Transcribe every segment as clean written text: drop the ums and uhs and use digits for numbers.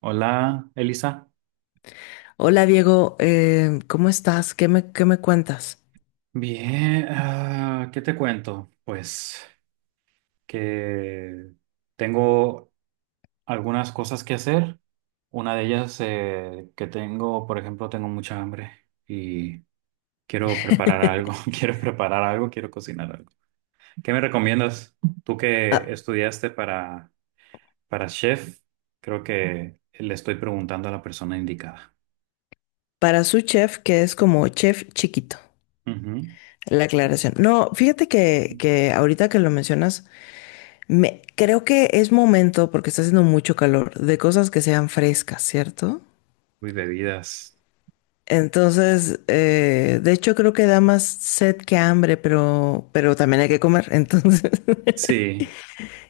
Hola, Elisa. Hola Diego, ¿cómo estás? ¿ qué me cuentas? Bien, ¿qué te cuento? Pues que tengo algunas cosas que hacer. Una de ellas que tengo, por ejemplo, tengo mucha hambre y quiero preparar algo, quiero cocinar algo. ¿Qué me recomiendas? Tú que Ah, estudiaste para chef, creo que le estoy preguntando a la persona indicada. para su chef, que es como chef chiquito, Ujú. la aclaración. No, fíjate que ahorita que lo mencionas, creo que es momento, porque está haciendo mucho calor, de cosas que sean frescas, ¿cierto? Uy, bebidas. Entonces, de hecho creo que da más sed que hambre, pero también hay que comer, entonces Sí.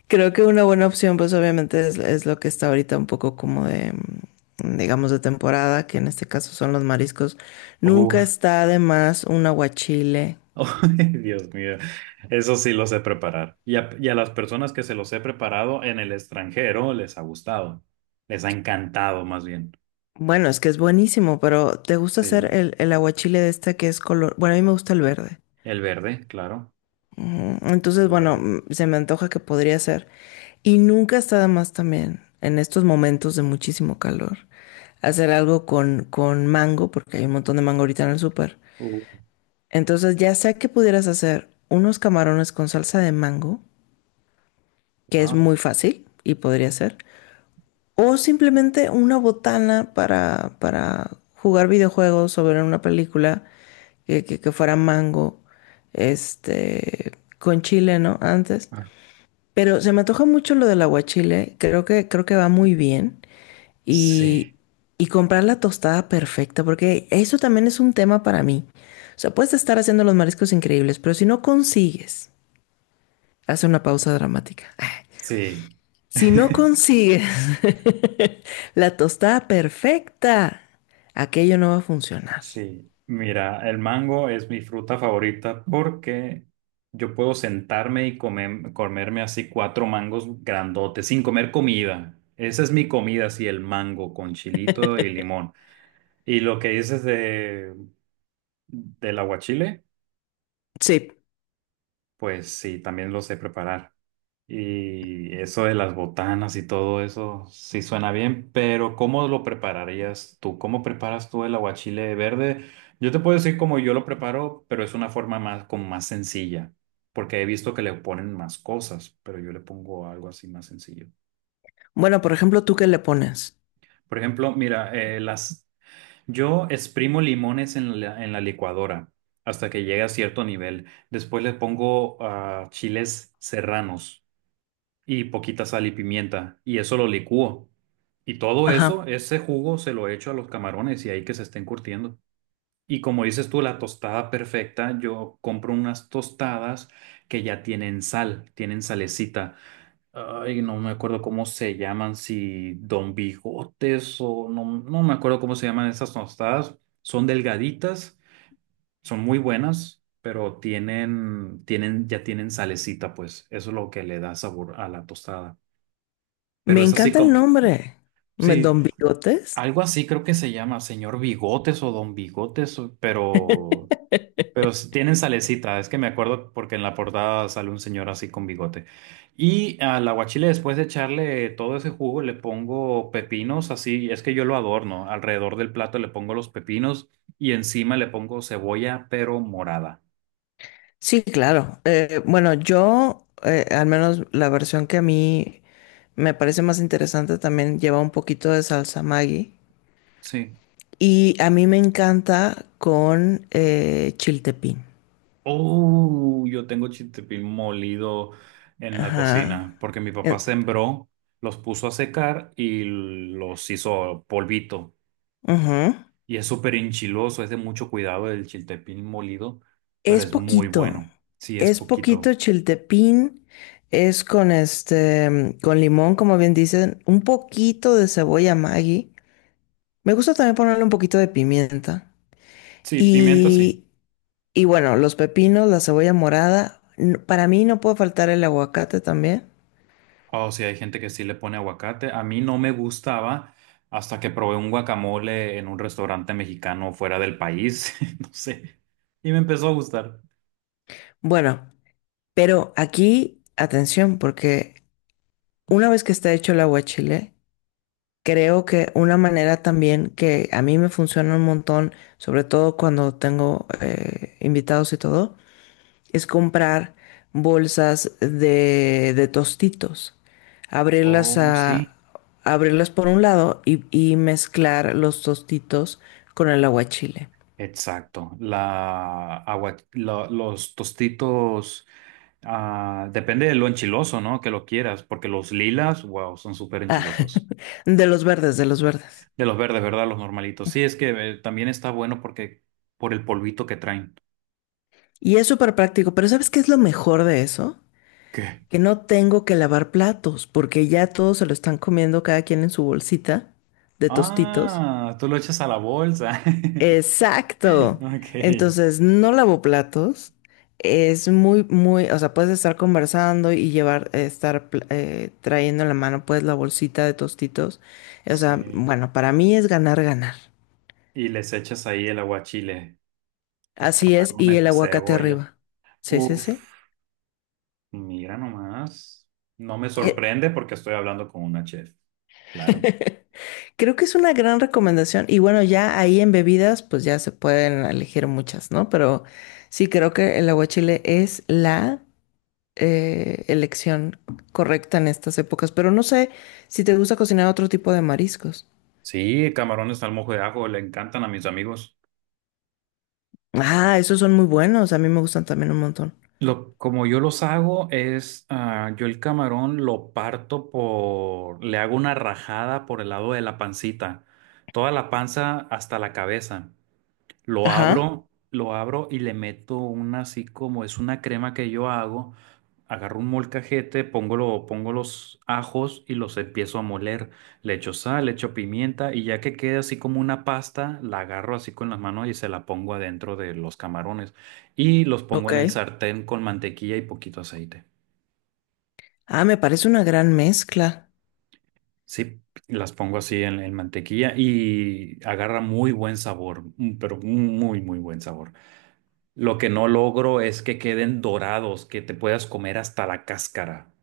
creo que una buena opción, pues obviamente es lo que está ahorita un poco como digamos, de temporada, que en este caso son los mariscos. Nunca Uf. está además un aguachile. Oh, Dios mío, eso sí lo sé preparar. Y a las personas que se los he preparado en el extranjero les ha gustado, les ha encantado más bien. Bueno, es que es buenísimo, pero ¿te gusta Sí, hacer el aguachile de este que es color? Bueno, a mí me gusta el verde. el verde, claro, Ujú. Entonces, el bueno, verde. mm, se me antoja que podría ser. Y nunca está de más también, en estos momentos de muchísimo calor, hacer algo con mango, porque hay un montón de mango ahorita en el súper. Uh, Entonces ya sea que pudieras hacer unos camarones con salsa de mango, que es wow. muy fácil y podría ser, o simplemente una botana para jugar videojuegos o ver una película que fuera mango, este, con chile, ¿no? Antes. Ah, Pero se me antoja mucho lo del aguachile, creo que va muy bien. Y, sí, y comprar la tostada perfecta, porque eso también es un tema para mí. O sea, puedes estar haciendo los mariscos increíbles, pero si no consigues, hace una pausa dramática. sí, Si no consigues la tostada perfecta, aquello no va a funcionar. sí. Mira, el mango es mi fruta favorita porque yo puedo sentarme y comerme así cuatro mangos grandotes sin comer comida. Esa es mi comida, así el mango con chilito y limón. Y lo que dices del aguachile, Sí. pues sí, también lo sé preparar. Y eso de las botanas y todo eso, sí suena bien, pero ¿cómo lo prepararías tú? ¿Cómo preparas tú el aguachile verde? Yo te puedo decir cómo yo lo preparo, pero es una forma más, como más sencilla, porque he visto que le ponen más cosas, pero yo le pongo algo así más sencillo. Bueno, por ejemplo, ¿tú qué le pones? Por ejemplo, mira, yo exprimo limones en la licuadora hasta que llegue a cierto nivel. Después le pongo chiles serranos y poquita sal y pimienta, y eso lo licúo. Y todo eso, Ajá. ese jugo se lo echo a los camarones y ahí que se estén curtiendo. Y como dices tú, la tostada perfecta, yo compro unas tostadas que ya tienen sal, tienen salecita. Ay, no me acuerdo cómo se llaman, si Don Bigotes o no, no me acuerdo cómo se llaman esas tostadas. Son delgaditas, son muy buenas, pero ya tienen salecita, pues. Eso es lo que le da sabor a la tostada. Pero Me es así encanta el como, nombre. Sí, ¿Don Bigotes? algo así creo que se llama, señor Bigotes o Don Bigotes, Pero tienen salecita, es que me acuerdo porque en la portada sale un señor así con bigote. Y al aguachile, después de echarle todo ese jugo, le pongo pepinos, así, es que yo lo adorno. Alrededor del plato le pongo los pepinos y encima le pongo cebolla, pero morada. Sí, claro. Bueno, yo, al menos la versión que a mí me parece más interesante también lleva un poquito de salsa Maggi. Sí. Y a mí me encanta con chiltepín. Oh, yo tengo chiltepín molido en la Ajá. cocina porque mi papá Eh, sembró, los puso a secar y los hizo polvito. ujú. Y es súper enchiloso, es de mucho cuidado el chiltepín molido, pero Es es muy poquito. bueno. Sí, es Es poquito poquito. chiltepín. Es con con limón, como bien dicen, un poquito de cebolla Maggi. Me gusta también ponerle un poquito de pimienta. Sí, pimienta sí. Y y bueno, los pepinos, la cebolla morada. Para mí no puede faltar el aguacate también. O sí, hay gente que sí le pone aguacate. A mí no me gustaba hasta que probé un guacamole en un restaurante mexicano fuera del país, no sé, y me empezó a gustar. Bueno, pero aquí, atención, porque una vez que está hecho el aguachile, creo que una manera también que a mí me funciona un montón, sobre todo cuando tengo invitados y todo, es comprar bolsas de tostitos, abrirlas Oh, sí. a, abrirlas por un lado y mezclar los tostitos con el aguachile. Exacto. Los tostitos, depende de lo enchiloso, ¿no? Que lo quieras, porque los lilas, wow, son súper Ah, enchilosos. de los verdes, de los verdes. De los verdes, ¿verdad? Los normalitos. Sí, es que también está bueno porque por el polvito que traen. Y es súper práctico, pero ¿sabes qué es lo mejor de eso? ¿Qué? Que no tengo que lavar platos, porque ya todos se lo están comiendo cada quien en su bolsita de tostitos. Ah, tú lo echas a la bolsa. Exacto. Ok. Entonces, no lavo platos. Es muy, muy, o sea, puedes estar conversando y estar trayendo en la mano, pues, la bolsita de tostitos. O sea, Sí. bueno, para mí es ganar, ganar. Y les echas ahí el aguachile, los Así es, y camarones, el la aguacate cebolla. arriba. Sí, sí, sí. Uf, mira nomás. No me E- sorprende porque estoy hablando con una chef. Claro. Creo que es una gran recomendación. Y bueno, ya ahí en bebidas, pues ya se pueden elegir muchas, ¿no? Pero sí creo que el aguachile es la elección correcta en estas épocas. Pero no sé si te gusta cocinar otro tipo de mariscos. Sí, camarones al mojo de ajo le encantan a mis amigos. Ah, esos son muy buenos. A mí me gustan también un montón. Como yo los hago es, yo el camarón lo parto le hago una rajada por el lado de la pancita, toda la panza hasta la cabeza. Lo Ajá. abro, lo abro y le meto una, así como es, una crema que yo hago. Agarro un molcajete, pongo los ajos y los empiezo a moler. Le echo sal, le echo pimienta y ya que quede así como una pasta, la agarro así con las manos y se la pongo adentro de los camarones. Y los pongo Ok. en el sartén con mantequilla y poquito aceite. Ah, me parece una gran mezcla. Sí, las pongo así en mantequilla y agarra muy buen sabor, pero muy, muy buen sabor. Lo que no logro es que queden dorados, que te puedas comer hasta la cáscara.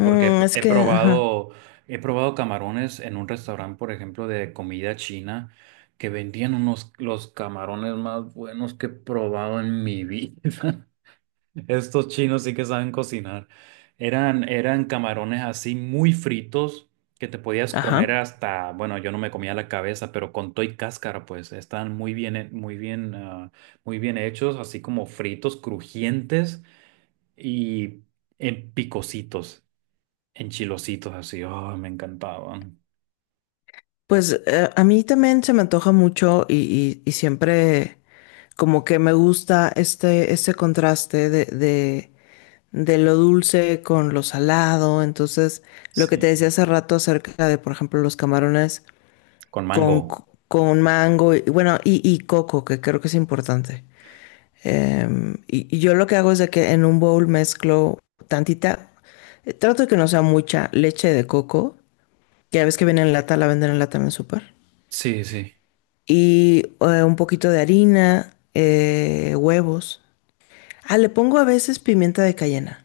Porque es que, ajá. He probado camarones en un restaurante, por ejemplo, de comida china, que vendían unos, los camarones más buenos que he probado en mi vida. Estos chinos sí que saben cocinar. Eran camarones así muy fritos, que te podías comer Ajá. hasta, bueno, yo no me comía la cabeza, pero con toy cáscara, pues estaban muy bien, muy bien, muy bien hechos, así como fritos, crujientes y en picositos, en chilositos, así. Oh, me encantaban. Pues a mí también se me antoja mucho y siempre. Como que me gusta este contraste de lo dulce con lo salado. Entonces, lo que Sí, te decía hace rato acerca de, por ejemplo, los camarones con mango. Con mango y bueno, y coco, que creo que es importante. Y yo lo que hago es de que en un bowl mezclo tantita, trato de que no sea mucha leche de coco, que ya ves que viene en lata, la venden en lata en el súper. Sí, sí. Y un poquito de harina, huevos. Ah, le pongo a veces pimienta de cayena,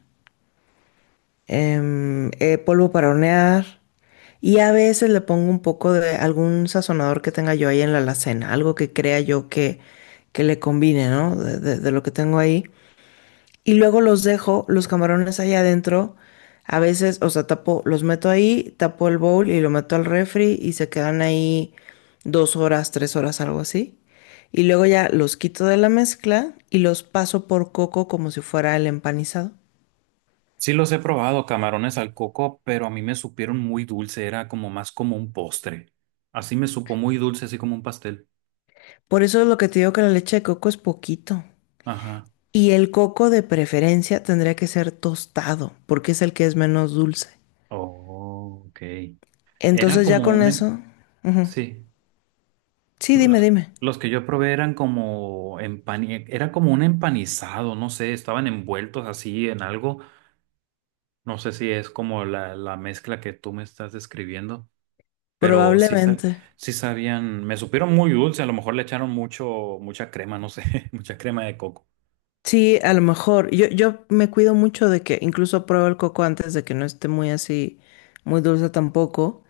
polvo para hornear y a veces le pongo un poco de algún sazonador que tenga yo ahí en la alacena, algo que crea yo que le combine, ¿no? De lo que tengo ahí. Y luego los dejo, los camarones ahí adentro. A veces, o sea, tapo, los meto ahí, tapo el bowl y lo meto al refri y se quedan ahí dos horas, tres horas, algo así. Y luego ya los quito de la mezcla y los paso por coco como si fuera el empanizado. Sí los he probado, camarones al coco, pero a mí me supieron muy dulce, era como más como un postre. Así me supo muy dulce, así como un pastel. Por eso es lo que te digo que la leche de coco es poquito. Ajá. Y el coco de preferencia tendría que ser tostado, porque es el que es menos dulce. Oh, ok. Era Entonces ya como con un... em- eso... ujú. Sí. Sí, No, dime, los, dime. los que yo probé eran Era como un empanizado, no sé, estaban envueltos así en algo. No sé si es como la mezcla que tú me estás describiendo, pero sí, Probablemente. sí sabían. Me supieron muy dulce, a lo mejor le echaron mucho, mucha crema, no sé, mucha crema de coco. Sí, a lo mejor. Yo me cuido mucho de que incluso pruebo el coco antes de que no esté muy así, muy dulce tampoco.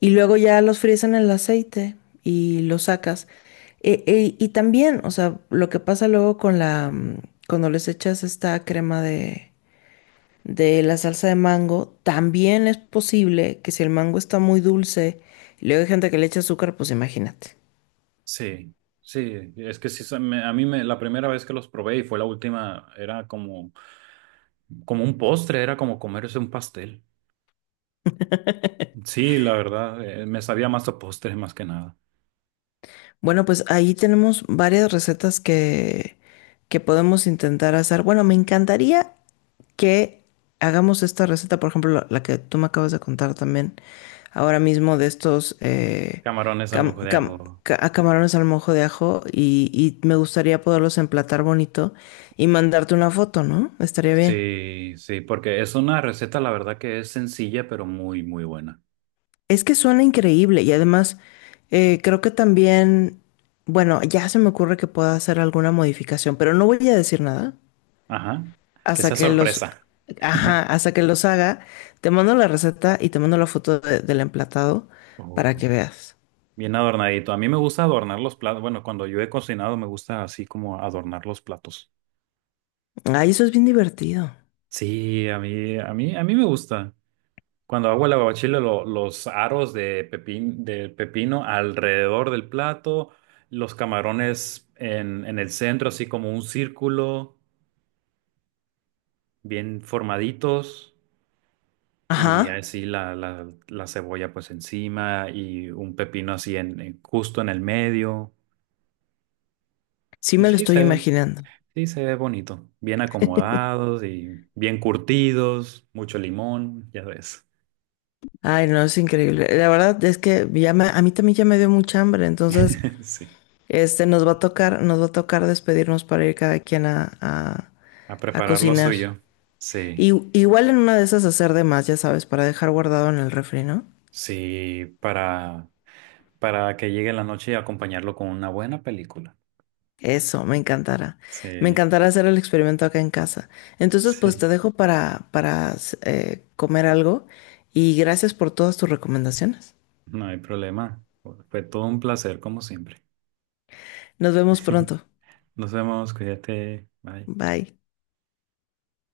Y luego ya los fríes en el aceite y los sacas. Y también, o sea, lo que pasa luego con la cuando les echas esta crema de la salsa de mango, también es posible que si el mango está muy dulce y luego hay gente que le echa azúcar, pues imagínate. Sí, sí, es que sí, se me- a mí me, la primera vez que los probé y fue la última, era como un postre, era como comerse un pastel. Sí, la verdad, me sabía más a postre más que nada. Bueno, pues ahí tenemos varias recetas que podemos intentar hacer. Bueno, me encantaría que hagamos esta receta, por ejemplo, la que tú me acabas de contar también ahora mismo de estos Camarones al cam- mojo de cam- ajo. ca- a camarones al mojo de ajo y me gustaría poderlos emplatar bonito y mandarte una foto, ¿no? Estaría bien. Sí, sí, porque es una receta, la verdad que es sencilla, pero muy, muy buena. Es que suena increíble y además creo que también, bueno, ya se me ocurre que pueda hacer alguna modificación, pero no voy a decir nada Ajá, que hasta sea que sorpresa. ajá, hasta que los haga. Te mando la receta y te mando la foto del emplatado para que Uy. veas. Bien adornadito. A mí me gusta adornar los platos. Bueno, cuando yo he cocinado me gusta así como adornar los platos. Ay, eso es bien divertido. Sí, a mí me gusta. Cuando hago el aguachile, los aros de del pepino alrededor del plato, los camarones en el centro, así como un círculo, bien formaditos, y Ajá, así la cebolla pues encima y un pepino así justo en el medio. sí Y me lo sí, estoy imaginando. sí se ve bonito, bien acomodados y bien curtidos, mucho limón, ya ves. Ay, no, es increíble. La verdad es que a mí también ya me dio mucha hambre, entonces, Sí, nos va a tocar, nos va a tocar despedirnos para ir cada quien a a prepararlo cocinar. soy yo. Sí. Y, igual en una de esas hacer de más, ya sabes, para dejar guardado en el refri, ¿no? Sí, para que llegue la noche y acompañarlo con una buena película. Eso, me encantará. Me Sí, encantará hacer el experimento acá en casa. Entonces, pues sí, te dejo para comer algo y gracias por todas tus recomendaciones. no hay problema. Fue todo un placer, como siempre. Nos vemos pronto. Nos vemos, cuídate, bye. Bye.